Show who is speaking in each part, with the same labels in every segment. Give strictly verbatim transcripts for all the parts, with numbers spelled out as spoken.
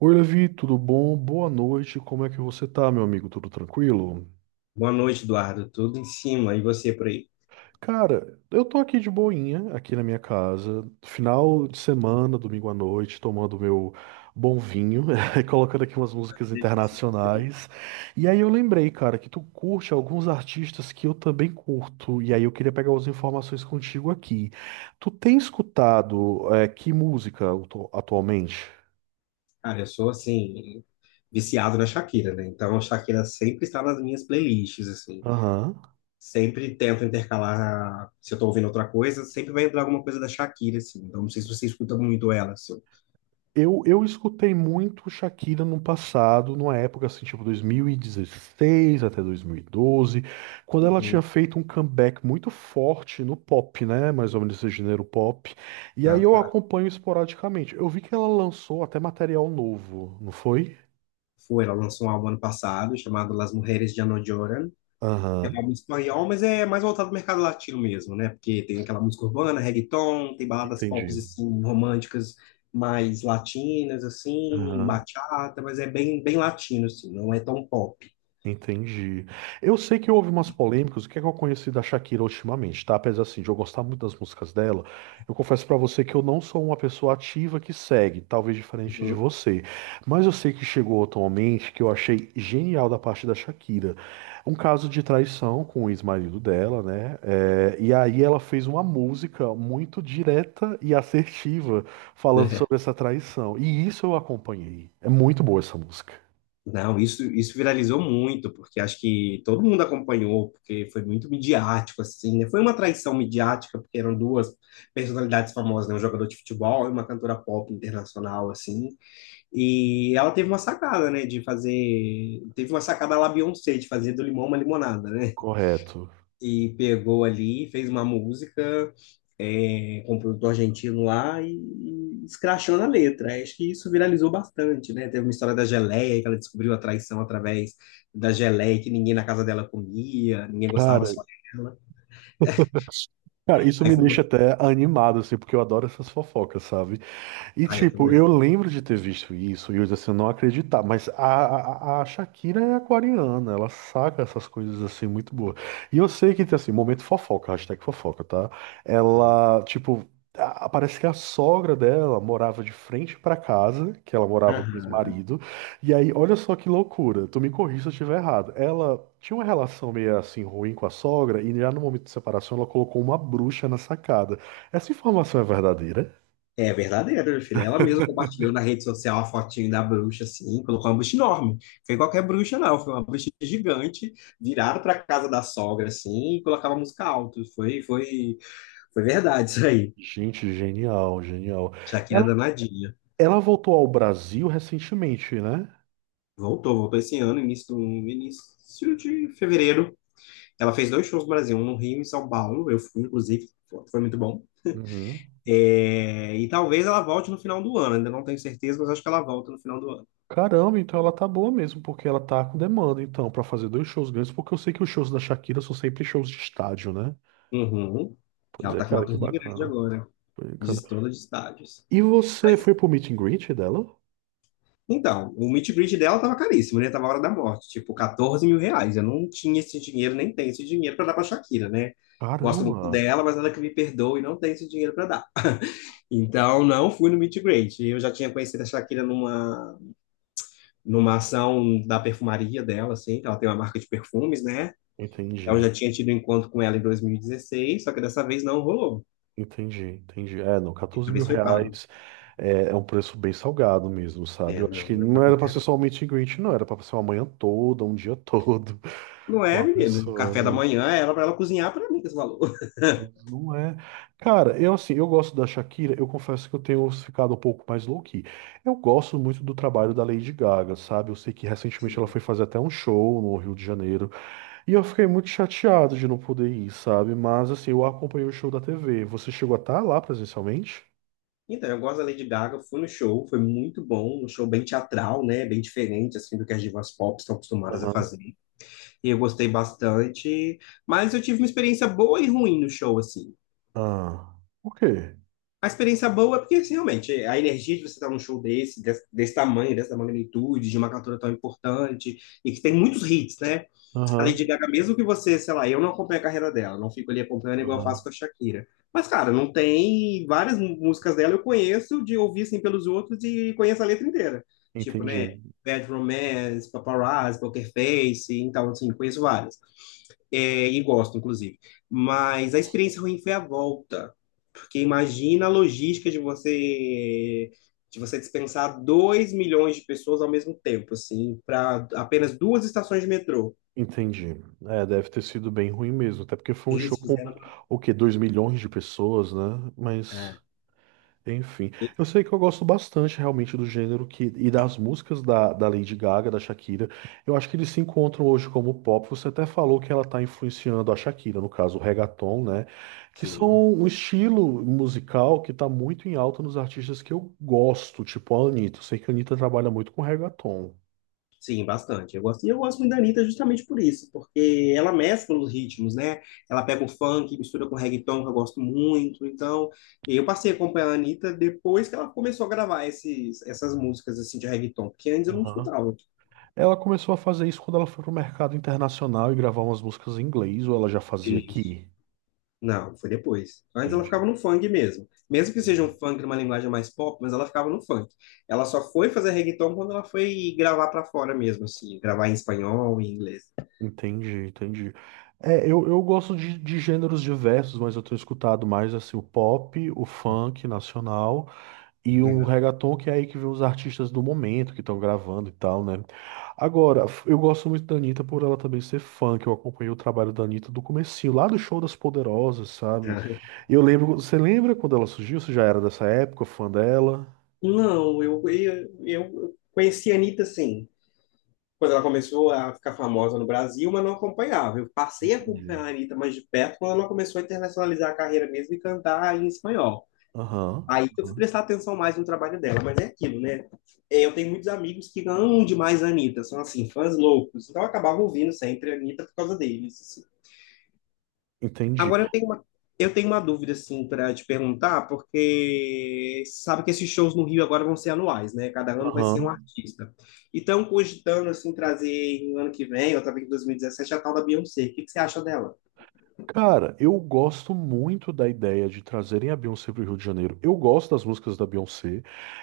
Speaker 1: Oi, Levi, tudo bom? Boa noite. Como é que você tá, meu amigo? Tudo tranquilo?
Speaker 2: Boa noite, Eduardo. Tudo em cima. E você por aí?
Speaker 1: Cara, eu tô aqui de boinha, aqui na minha casa, final de semana, domingo à noite, tomando meu bom vinho, e colocando aqui umas músicas
Speaker 2: Delícia.
Speaker 1: internacionais. E aí eu lembrei, cara, que tu curte alguns artistas que eu também curto, e aí eu queria pegar as informações contigo aqui. Tu tem escutado, eh, que música atu- atualmente?
Speaker 2: Cara, eu sou, assim, viciado na Shakira, né? Então, a Shakira sempre está nas minhas playlists, assim.
Speaker 1: Aham.
Speaker 2: Sempre tento intercalar, se eu tô ouvindo outra coisa, sempre vai entrar alguma coisa da Shakira, assim. Então, não sei se você escuta muito ela, assim.
Speaker 1: Eu, eu escutei muito Shakira no passado, numa época assim, tipo dois mil e dezesseis até dois mil e doze, quando ela tinha
Speaker 2: Uhum.
Speaker 1: feito um comeback muito forte no pop, né? Mais ou menos esse gênero pop. E aí
Speaker 2: Ah,
Speaker 1: eu
Speaker 2: tá.
Speaker 1: acompanho esporadicamente. Eu vi que ela lançou até material novo, não foi?
Speaker 2: Foi, ela lançou um álbum ano passado chamado Las Mujeres Ya No Lloran. É
Speaker 1: Aham,
Speaker 2: um álbum espanhol, mas é mais voltado ao mercado latino mesmo, né? Porque tem aquela música urbana, reggaeton, tem baladas pop
Speaker 1: entendi.
Speaker 2: assim, românticas mais latinas, assim,
Speaker 1: Aham.
Speaker 2: bachata, mas é bem, bem latino, assim, não é tão pop.
Speaker 1: Entendi. Eu sei que houve umas polêmicas, o que é que eu conheci da Shakira ultimamente, tá? Apesar assim, de eu gostar muito das músicas dela, eu confesso pra você que eu não sou uma pessoa ativa que segue, talvez diferente de
Speaker 2: Uhum.
Speaker 1: você. Mas eu sei que chegou atualmente que eu achei genial da parte da Shakira. Um caso de traição com o ex-marido dela, né? É, e aí ela fez uma música muito direta e assertiva falando
Speaker 2: É.
Speaker 1: sobre essa traição. E isso eu acompanhei. É muito boa essa música.
Speaker 2: Não, isso, isso viralizou muito, porque acho que todo mundo acompanhou, porque foi muito midiático, assim, né? Foi uma traição midiática, porque eram duas personalidades famosas, né? Um jogador de futebol e uma cantora pop internacional, assim. E ela teve uma sacada, né, de fazer, teve uma sacada lá Beyoncé, de fazer do limão uma limonada, né?
Speaker 1: Correto.
Speaker 2: E pegou ali, fez uma música é, com um produtor argentino lá e, e escrachou na letra. Acho que isso viralizou bastante, né? Teve uma história da geleia, que ela descobriu a traição através da geleia, que ninguém na casa dela comia, ninguém gostava
Speaker 1: Cara,
Speaker 2: só dela.
Speaker 1: Cara, isso
Speaker 2: Aí
Speaker 1: me
Speaker 2: foi uma.
Speaker 1: deixa até animado, assim, porque eu adoro essas fofocas, sabe? E
Speaker 2: Ah, eu
Speaker 1: tipo, eu
Speaker 2: também.
Speaker 1: lembro de ter visto isso e eu assim, não acreditar, mas a, a, a Shakira é aquariana, ela saca essas coisas assim muito boas. E eu sei que tem assim, momento fofoca, hashtag fofoca, tá? Ela, tipo, a- parece que a sogra dela morava de frente pra casa, que ela morava com o
Speaker 2: Aham.
Speaker 1: ex-marido. E aí, olha só que loucura, tu me corrija se eu estiver errado. Ela tinha uma relação meio assim ruim com a sogra e já no momento de separação ela colocou uma bruxa na sacada. Essa informação é verdadeira?
Speaker 2: É verdadeiro, meu filho. Ela mesma compartilhou na rede social a fotinho da bruxa, assim, colocou uma bruxa enorme. Foi qualquer bruxa, não. Foi uma bruxa gigante, virada para casa da sogra, assim, e colocava música alto. Foi, foi, foi verdade isso aí.
Speaker 1: Gente, genial, genial.
Speaker 2: Shakira
Speaker 1: Ela,
Speaker 2: danadinha.
Speaker 1: ela voltou ao Brasil recentemente, né?
Speaker 2: Voltou, voltou esse ano, início, do- início de fevereiro. Ela fez dois shows no Brasil, um no Rio e em São Paulo. Eu fui, inclusive, foi muito bom.
Speaker 1: Uhum.
Speaker 2: É, e talvez ela volte no final do ano. Ainda não tenho certeza, mas acho que ela volta no final do ano.
Speaker 1: Caramba, então ela tá boa mesmo, porque ela tá com demanda, então, pra fazer dois shows grandes, porque eu sei que os shows da Shakira são sempre shows de estádio, né?
Speaker 2: Uhum.
Speaker 1: Pois
Speaker 2: Ela
Speaker 1: é,
Speaker 2: tá com uma
Speaker 1: cara, que
Speaker 2: turnê grande
Speaker 1: bacana.
Speaker 2: agora,
Speaker 1: Bacana.
Speaker 2: de todos os estádios.
Speaker 1: E você
Speaker 2: Mas,
Speaker 1: foi pro meet and greet dela?
Speaker 2: então, o meet and greet dela tava caríssimo, né? Tava a hora da morte, tipo, quatorze mil reais mil reais. Eu não tinha esse dinheiro, nem tenho esse dinheiro para dar pra Shakira, né? Gosto muito
Speaker 1: Caramba,
Speaker 2: dela, mas ela que me perdoa e não tem esse dinheiro para dar. Então, não fui no meet and greet. Eu já tinha conhecido a Shakira numa, numa ação da perfumaria dela, assim, que ela tem uma marca de perfumes, né? Então, eu
Speaker 1: entendi,
Speaker 2: já tinha tido um encontro com ela em dois mil e dezesseis, só que dessa vez não rolou.
Speaker 1: entendi, entendi. É, não, quatorze mil
Speaker 2: Talvez foi pago.
Speaker 1: reais é, é um preço bem salgado mesmo, sabe?
Speaker 2: É,
Speaker 1: Eu acho
Speaker 2: não,
Speaker 1: que
Speaker 2: não é
Speaker 1: não
Speaker 2: pra
Speaker 1: era pra
Speaker 2: qualquer
Speaker 1: ser
Speaker 2: um.
Speaker 1: só um meet and greet, não, era pra ser uma manhã toda, um dia todo.
Speaker 2: Não
Speaker 1: Com
Speaker 2: é,
Speaker 1: a
Speaker 2: menino.
Speaker 1: pessoa,
Speaker 2: Café da
Speaker 1: mas,
Speaker 2: manhã era pra ela cozinhar pra mim, com esse valor.
Speaker 1: mas não é. Cara, eu assim, eu gosto da Shakira, eu confesso que eu tenho ficado um pouco mais low-key. Eu gosto muito do trabalho da Lady Gaga, sabe? Eu sei que recentemente ela
Speaker 2: Sim.
Speaker 1: foi fazer até um show no Rio de Janeiro, e eu fiquei muito chateado de não poder ir, sabe? Mas assim, eu acompanhei o show da T V. Você chegou a estar lá presencialmente?
Speaker 2: Então, eu gosto da Lady Gaga, fui no show, foi muito bom, um show bem teatral, né, bem diferente, assim, do que as divas pop estão acostumadas a
Speaker 1: Aham.
Speaker 2: fazer, e eu gostei bastante, mas eu tive uma experiência boa e ruim no show, assim.
Speaker 1: Ah, o quê?
Speaker 2: A experiência boa é porque, assim, realmente, a energia de você estar num show desse, desse, desse tamanho, dessa magnitude, de uma cantora tão importante, e que tem muitos hits, né. A Lady
Speaker 1: Aham,
Speaker 2: Gaga, mesmo que você, sei lá, eu não acompanho a carreira dela, não fico ali acompanhando igual eu faço
Speaker 1: aham,
Speaker 2: com a Shakira. Mas, cara, não tem. Várias mú- músicas dela eu conheço de ouvir assim pelos outros e conheço a letra inteira. Tipo,
Speaker 1: entendi.
Speaker 2: né? Bad Romance, Paparazzi, Poker Face, então, assim, conheço várias. É, e gosto, inclusive. Mas a experiência ruim foi a volta, porque imagina a logística de você de você dispensar dois milhões de pessoas ao mesmo tempo, assim, para apenas duas estações de metrô.
Speaker 1: Entendi. É, deve ter sido bem ruim mesmo, até porque foi um show
Speaker 2: Eles
Speaker 1: com
Speaker 2: fizeram.
Speaker 1: o quê? Dois milhões de pessoas, né? Mas,
Speaker 2: É,
Speaker 1: enfim.
Speaker 2: e-
Speaker 1: Eu sei que eu gosto bastante realmente do gênero que, e das músicas da, da Lady Gaga, da Shakira. Eu acho que eles se encontram hoje como pop. Você até falou que ela está influenciando a Shakira, no caso, o reggaeton, né? Que
Speaker 2: sim,
Speaker 1: são um estilo musical que está muito em alta nos artistas que eu gosto, tipo a Anitta. Eu sei que a Anitta trabalha muito com reggaeton.
Speaker 2: sim, bastante. Eu gosto, e eu gosto muito da Anitta justamente por isso, porque ela mescla os ritmos, né? Ela pega o funk, mistura com reggaeton, que eu gosto muito. Então, eu passei a acompanhar a Anitta depois que ela começou a gravar esses, essas músicas assim de reggaeton, porque antes eu não escutava
Speaker 1: Ela começou a fazer isso quando ela foi pro mercado internacional e gravar umas músicas em inglês, ou ela já fazia
Speaker 2: isso.
Speaker 1: aqui?
Speaker 2: Não, foi depois. Antes ela ficava
Speaker 1: Entendi,
Speaker 2: no funk mesmo. Mesmo que seja um
Speaker 1: entendi.
Speaker 2: funk numa linguagem mais pop, mas ela ficava no funk. Ela só foi fazer reggaeton quando ela foi gravar pra fora mesmo, assim, gravar em espanhol, em inglês.
Speaker 1: Entendi, entendi. É, eu, eu gosto de, de gêneros diversos, mas eu tenho escutado mais assim o pop, o funk nacional e o
Speaker 2: Legal.
Speaker 1: reggaeton, que é aí que vem os artistas do momento que estão gravando e tal, né? Agora, f- eu gosto muito da Anitta por ela também ser funk. Eu acompanhei o trabalho da Anitta do comecinho, lá do Show das Poderosas, sabe? Eu lembro, você lembra quando ela surgiu? Você já era dessa época, fã dela?
Speaker 2: Não, eu, eu, eu conheci a Anitta, sim. Quando ela começou a ficar famosa no Brasil, mas não acompanhava. Eu passei a acompanhar
Speaker 1: Entendi.
Speaker 2: a Anitta mais de perto quando ela começou a internacionalizar a carreira mesmo e cantar em espanhol.
Speaker 1: Aham.
Speaker 2: Aí que eu fui
Speaker 1: Aham,
Speaker 2: prestar atenção mais no trabalho dela, mas é aquilo, né? É, Eu tenho muitos amigos que amam demais a Anitta, são assim, fãs loucos. Então eu acabava ouvindo sempre a Anitta por causa deles, assim.
Speaker 1: entendi.
Speaker 2: Agora eu tenho uma, eu tenho uma dúvida assim para te perguntar, porque sabe que esses shows no Rio agora vão ser anuais, né? Cada ano vai ser um
Speaker 1: Aham.
Speaker 2: artista. Então cogitando assim trazer no ano que vem, ou talvez em dois mil e dezessete a tal da Beyoncé. O que que você acha dela?
Speaker 1: Cara, eu gosto muito da ideia de trazerem a Beyoncé pro Rio de Janeiro. Eu gosto das músicas da Beyoncé.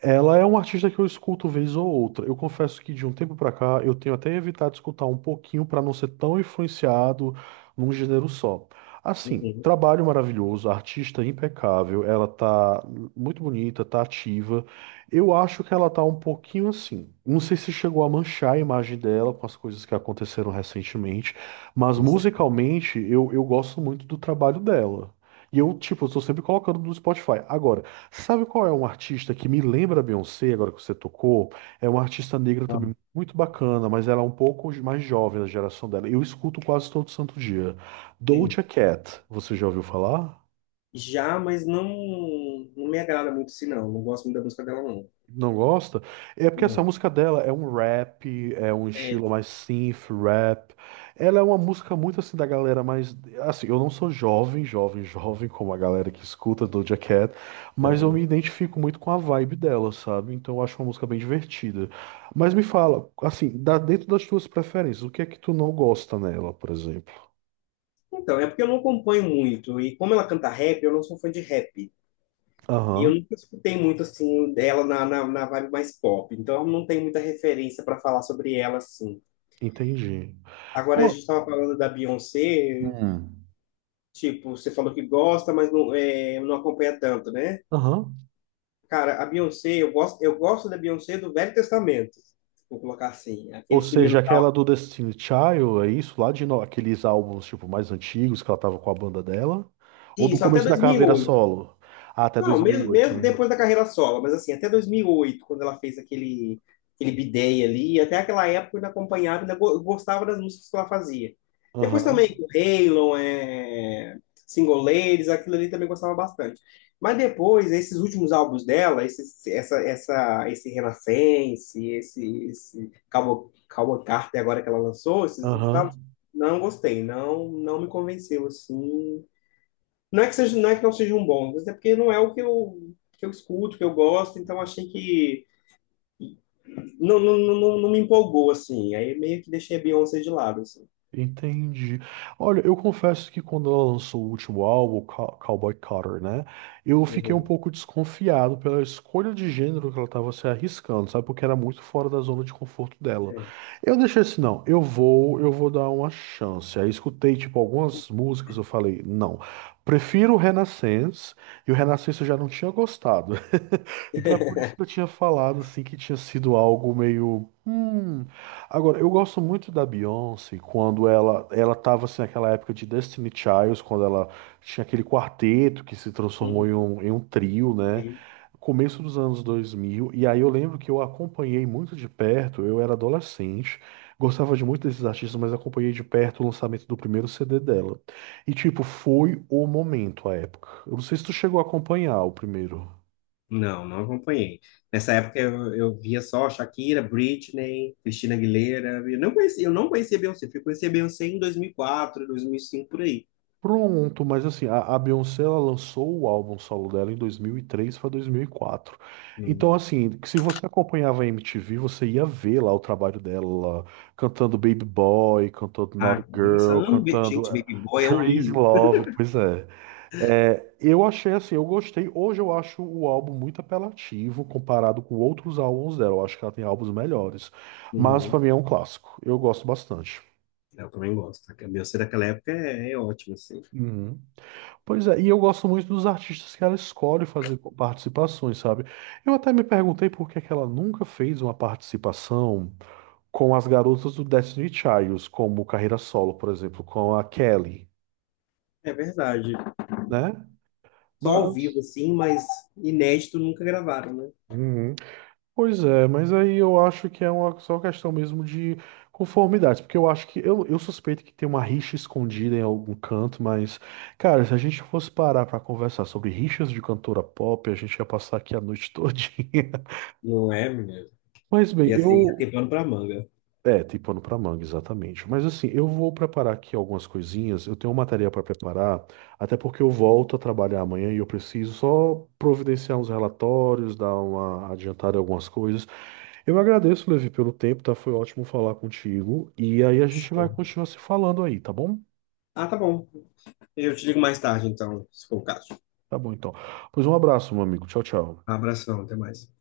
Speaker 1: Ela é uma artista que eu escuto vez ou outra. Eu confesso que de um tempo pra cá eu tenho até evitado escutar um pouquinho pra não ser tão influenciado num gênero só. Assim,
Speaker 2: Uhum.
Speaker 1: trabalho maravilhoso, artista impecável, ela tá muito bonita, tá ativa. Eu acho que ela tá um pouquinho assim. Não sei se chegou a manchar a imagem dela com as coisas que aconteceram recentemente. Mas
Speaker 2: Isso.
Speaker 1: musicalmente, eu, eu gosto muito do trabalho dela. E eu, tipo, estou sempre colocando no Spotify. Agora, sabe qual é um artista que me lembra a Beyoncé, agora que você tocou? É uma artista negra
Speaker 2: Ah,
Speaker 1: também muito bacana, mas ela é um pouco mais jovem da geração dela. Eu escuto quase todo santo dia.
Speaker 2: sim.
Speaker 1: Doja Cat, você já ouviu falar?
Speaker 2: Já, mas não, não me agrada muito assim, não. Não gosto muito da música dela, não.
Speaker 1: Não gosta? É porque essa
Speaker 2: Não.
Speaker 1: música dela é um rap, é um estilo
Speaker 2: É.
Speaker 1: mais synth rap. Ela é uma música muito assim da galera mais. Assim, eu não sou jovem, jovem, jovem, como a galera que escuta Doja Cat, mas eu me identifico muito com a vibe dela, sabe? Então eu acho uma música bem divertida. Mas me fala, assim, dá dentro das tuas preferências, o que é que tu não gosta nela, por exemplo?
Speaker 2: Então, é porque eu não acompanho muito. E como ela canta rap, eu não sou fã de rap. E
Speaker 1: Aham,
Speaker 2: eu nunca escutei muito assim dela na, na, na vibe mais pop, então não tem muita referência para falar sobre ela assim.
Speaker 1: entendi.
Speaker 2: Agora a
Speaker 1: Pô,
Speaker 2: gente estava falando da Beyoncé,
Speaker 1: hum.
Speaker 2: tipo, você falou que gosta, mas não, é, não acompanha tanto, né?
Speaker 1: Aham.
Speaker 2: Cara, a Beyoncé, eu gosto, eu gosto da Beyoncé do Velho Testamento, vou colocar assim,
Speaker 1: Ou
Speaker 2: aqueles primeiros
Speaker 1: seja, aquela
Speaker 2: tal.
Speaker 1: do Destiny Child, é isso? Lá de no- aqueles álbuns tipo mais antigos que ela tava com a banda dela? Ou do
Speaker 2: Isso, até
Speaker 1: começo da carreira
Speaker 2: dois mil e oito.
Speaker 1: solo? Ah, até
Speaker 2: Não, mesmo,
Speaker 1: dois mil e oito,
Speaker 2: mesmo
Speaker 1: né?
Speaker 2: depois da carreira solo, mas assim, até dois mil e oito quando ela fez aquele, aquele bidei ali, até aquela época eu ainda acompanhava, ainda go- gostava das músicas que ela fazia. Depois também
Speaker 1: Aham.
Speaker 2: com Halon, é, Single Ladies, aquilo ali também gostava bastante. Mas depois, esses últimos álbuns dela, esse, essa, essa, esse Renascense, esse, esse Cowboy, Cowboy Carter agora que ela lançou, esses últimos álbuns,
Speaker 1: Aham.
Speaker 2: não gostei, não, não me convenceu assim. Não é que seja, não é que não sejam bons, mas é porque não é o que eu, que eu escuto, que eu gosto, então achei que não, não, não, não me empolgou, assim. Aí meio que deixei a Beyoncé de lado, assim.
Speaker 1: Entendi. Olha, eu confesso que quando ela lançou o último álbum, Cow- Cowboy Carter, né? Eu fiquei um
Speaker 2: Uhum.
Speaker 1: pouco desconfiado pela escolha de gênero que ela estava se arriscando, sabe? Porque era muito fora da zona de conforto dela.
Speaker 2: É.
Speaker 1: Eu deixei assim, não, eu vou, eu vou dar uma chance. Aí escutei, tipo, algumas músicas, eu falei, não, prefiro o Renaissance, e o Renaissance eu já não tinha gostado. Então é por isso que eu tinha falado assim que tinha sido algo meio. Hum. Agora, eu gosto muito da Beyoncé quando ela ela tava assim naquela época de Destiny Child, quando ela tinha aquele quarteto que se transformou em
Speaker 2: Uhum.
Speaker 1: um, em um trio, né? Começo dos anos dois mil e aí eu lembro que eu acompanhei muito de perto, eu era adolescente, gostava de muito desses artistas, mas acompanhei de perto o lançamento do primeiro C D dela. E tipo, foi o momento, a época. Eu não sei se tu chegou a acompanhar o primeiro.
Speaker 2: Não, não acompanhei. Nessa época eu, eu via só Shakira, Britney, Christina Aguilera. Eu não conhecia, eu não conhecia Beyoncé. Fui conhecer Beyoncé em dois mil e quatro, dois mil e cinco, por aí.
Speaker 1: Pronto, mas assim, a, a Beyoncé ela lançou o álbum solo dela em dois mil e três para dois mil e quatro. Então,
Speaker 2: Hum.
Speaker 1: assim, que se você acompanhava a M T V, você ia ver lá o trabalho dela cantando Baby Boy, cantando Naughty
Speaker 2: Ah, nossa,
Speaker 1: Girl,
Speaker 2: amo, Ba-
Speaker 1: cantando
Speaker 2: gente,
Speaker 1: eh,
Speaker 2: Baby Boy é um
Speaker 1: Crazy
Speaker 2: hino.
Speaker 1: Love. Pois é. É, eu achei assim, eu gostei. Hoje eu acho o álbum muito apelativo comparado com outros álbuns dela. Eu acho que ela tem álbuns melhores. Mas
Speaker 2: Uhum.
Speaker 1: para mim é um clássico. Eu gosto bastante.
Speaker 2: Eu também gosto. A Beyoncé daquela época é, é ótima, assim.
Speaker 1: Uhum. Pois é, e eu gosto muito dos artistas que ela escolhe fazer co- participações, sabe? Eu até me perguntei por que que ela nunca fez uma participação com as garotas do Destiny Childs, como carreira solo, por exemplo, com a Kelly,
Speaker 2: É verdade.
Speaker 1: né?
Speaker 2: Só ao vivo,
Speaker 1: Mas.
Speaker 2: assim, mas inédito nunca gravaram, né?
Speaker 1: Uhum. Pois é, mas aí eu acho que é uma só questão mesmo de conformidade, porque eu acho que. Eu, eu suspeito que tem uma rixa escondida em algum canto, mas. Cara, se a gente fosse parar pra conversar sobre rixas de cantora pop, a gente ia passar aqui a noite todinha.
Speaker 2: Não é, menina?
Speaker 1: Mas bem,
Speaker 2: Ia ser, ia ter
Speaker 1: eu.
Speaker 2: pano pra manga.
Speaker 1: É, tem pano pra manga, exatamente. Mas assim, eu vou preparar aqui algumas coisinhas. Eu tenho uma tarefa para preparar, até porque eu volto a trabalhar amanhã e eu preciso só providenciar uns relatórios, dar uma adiantada em algumas coisas. Eu agradeço, Levi, pelo tempo, tá? Foi ótimo falar contigo. E aí a gente vai
Speaker 2: Show.
Speaker 1: continuar se falando aí, tá bom?
Speaker 2: Ah, tá bom. Eu te ligo mais tarde, então, se for o caso.
Speaker 1: Tá bom, então. Pois um abraço, meu amigo. Tchau, tchau.
Speaker 2: Abração, até mais.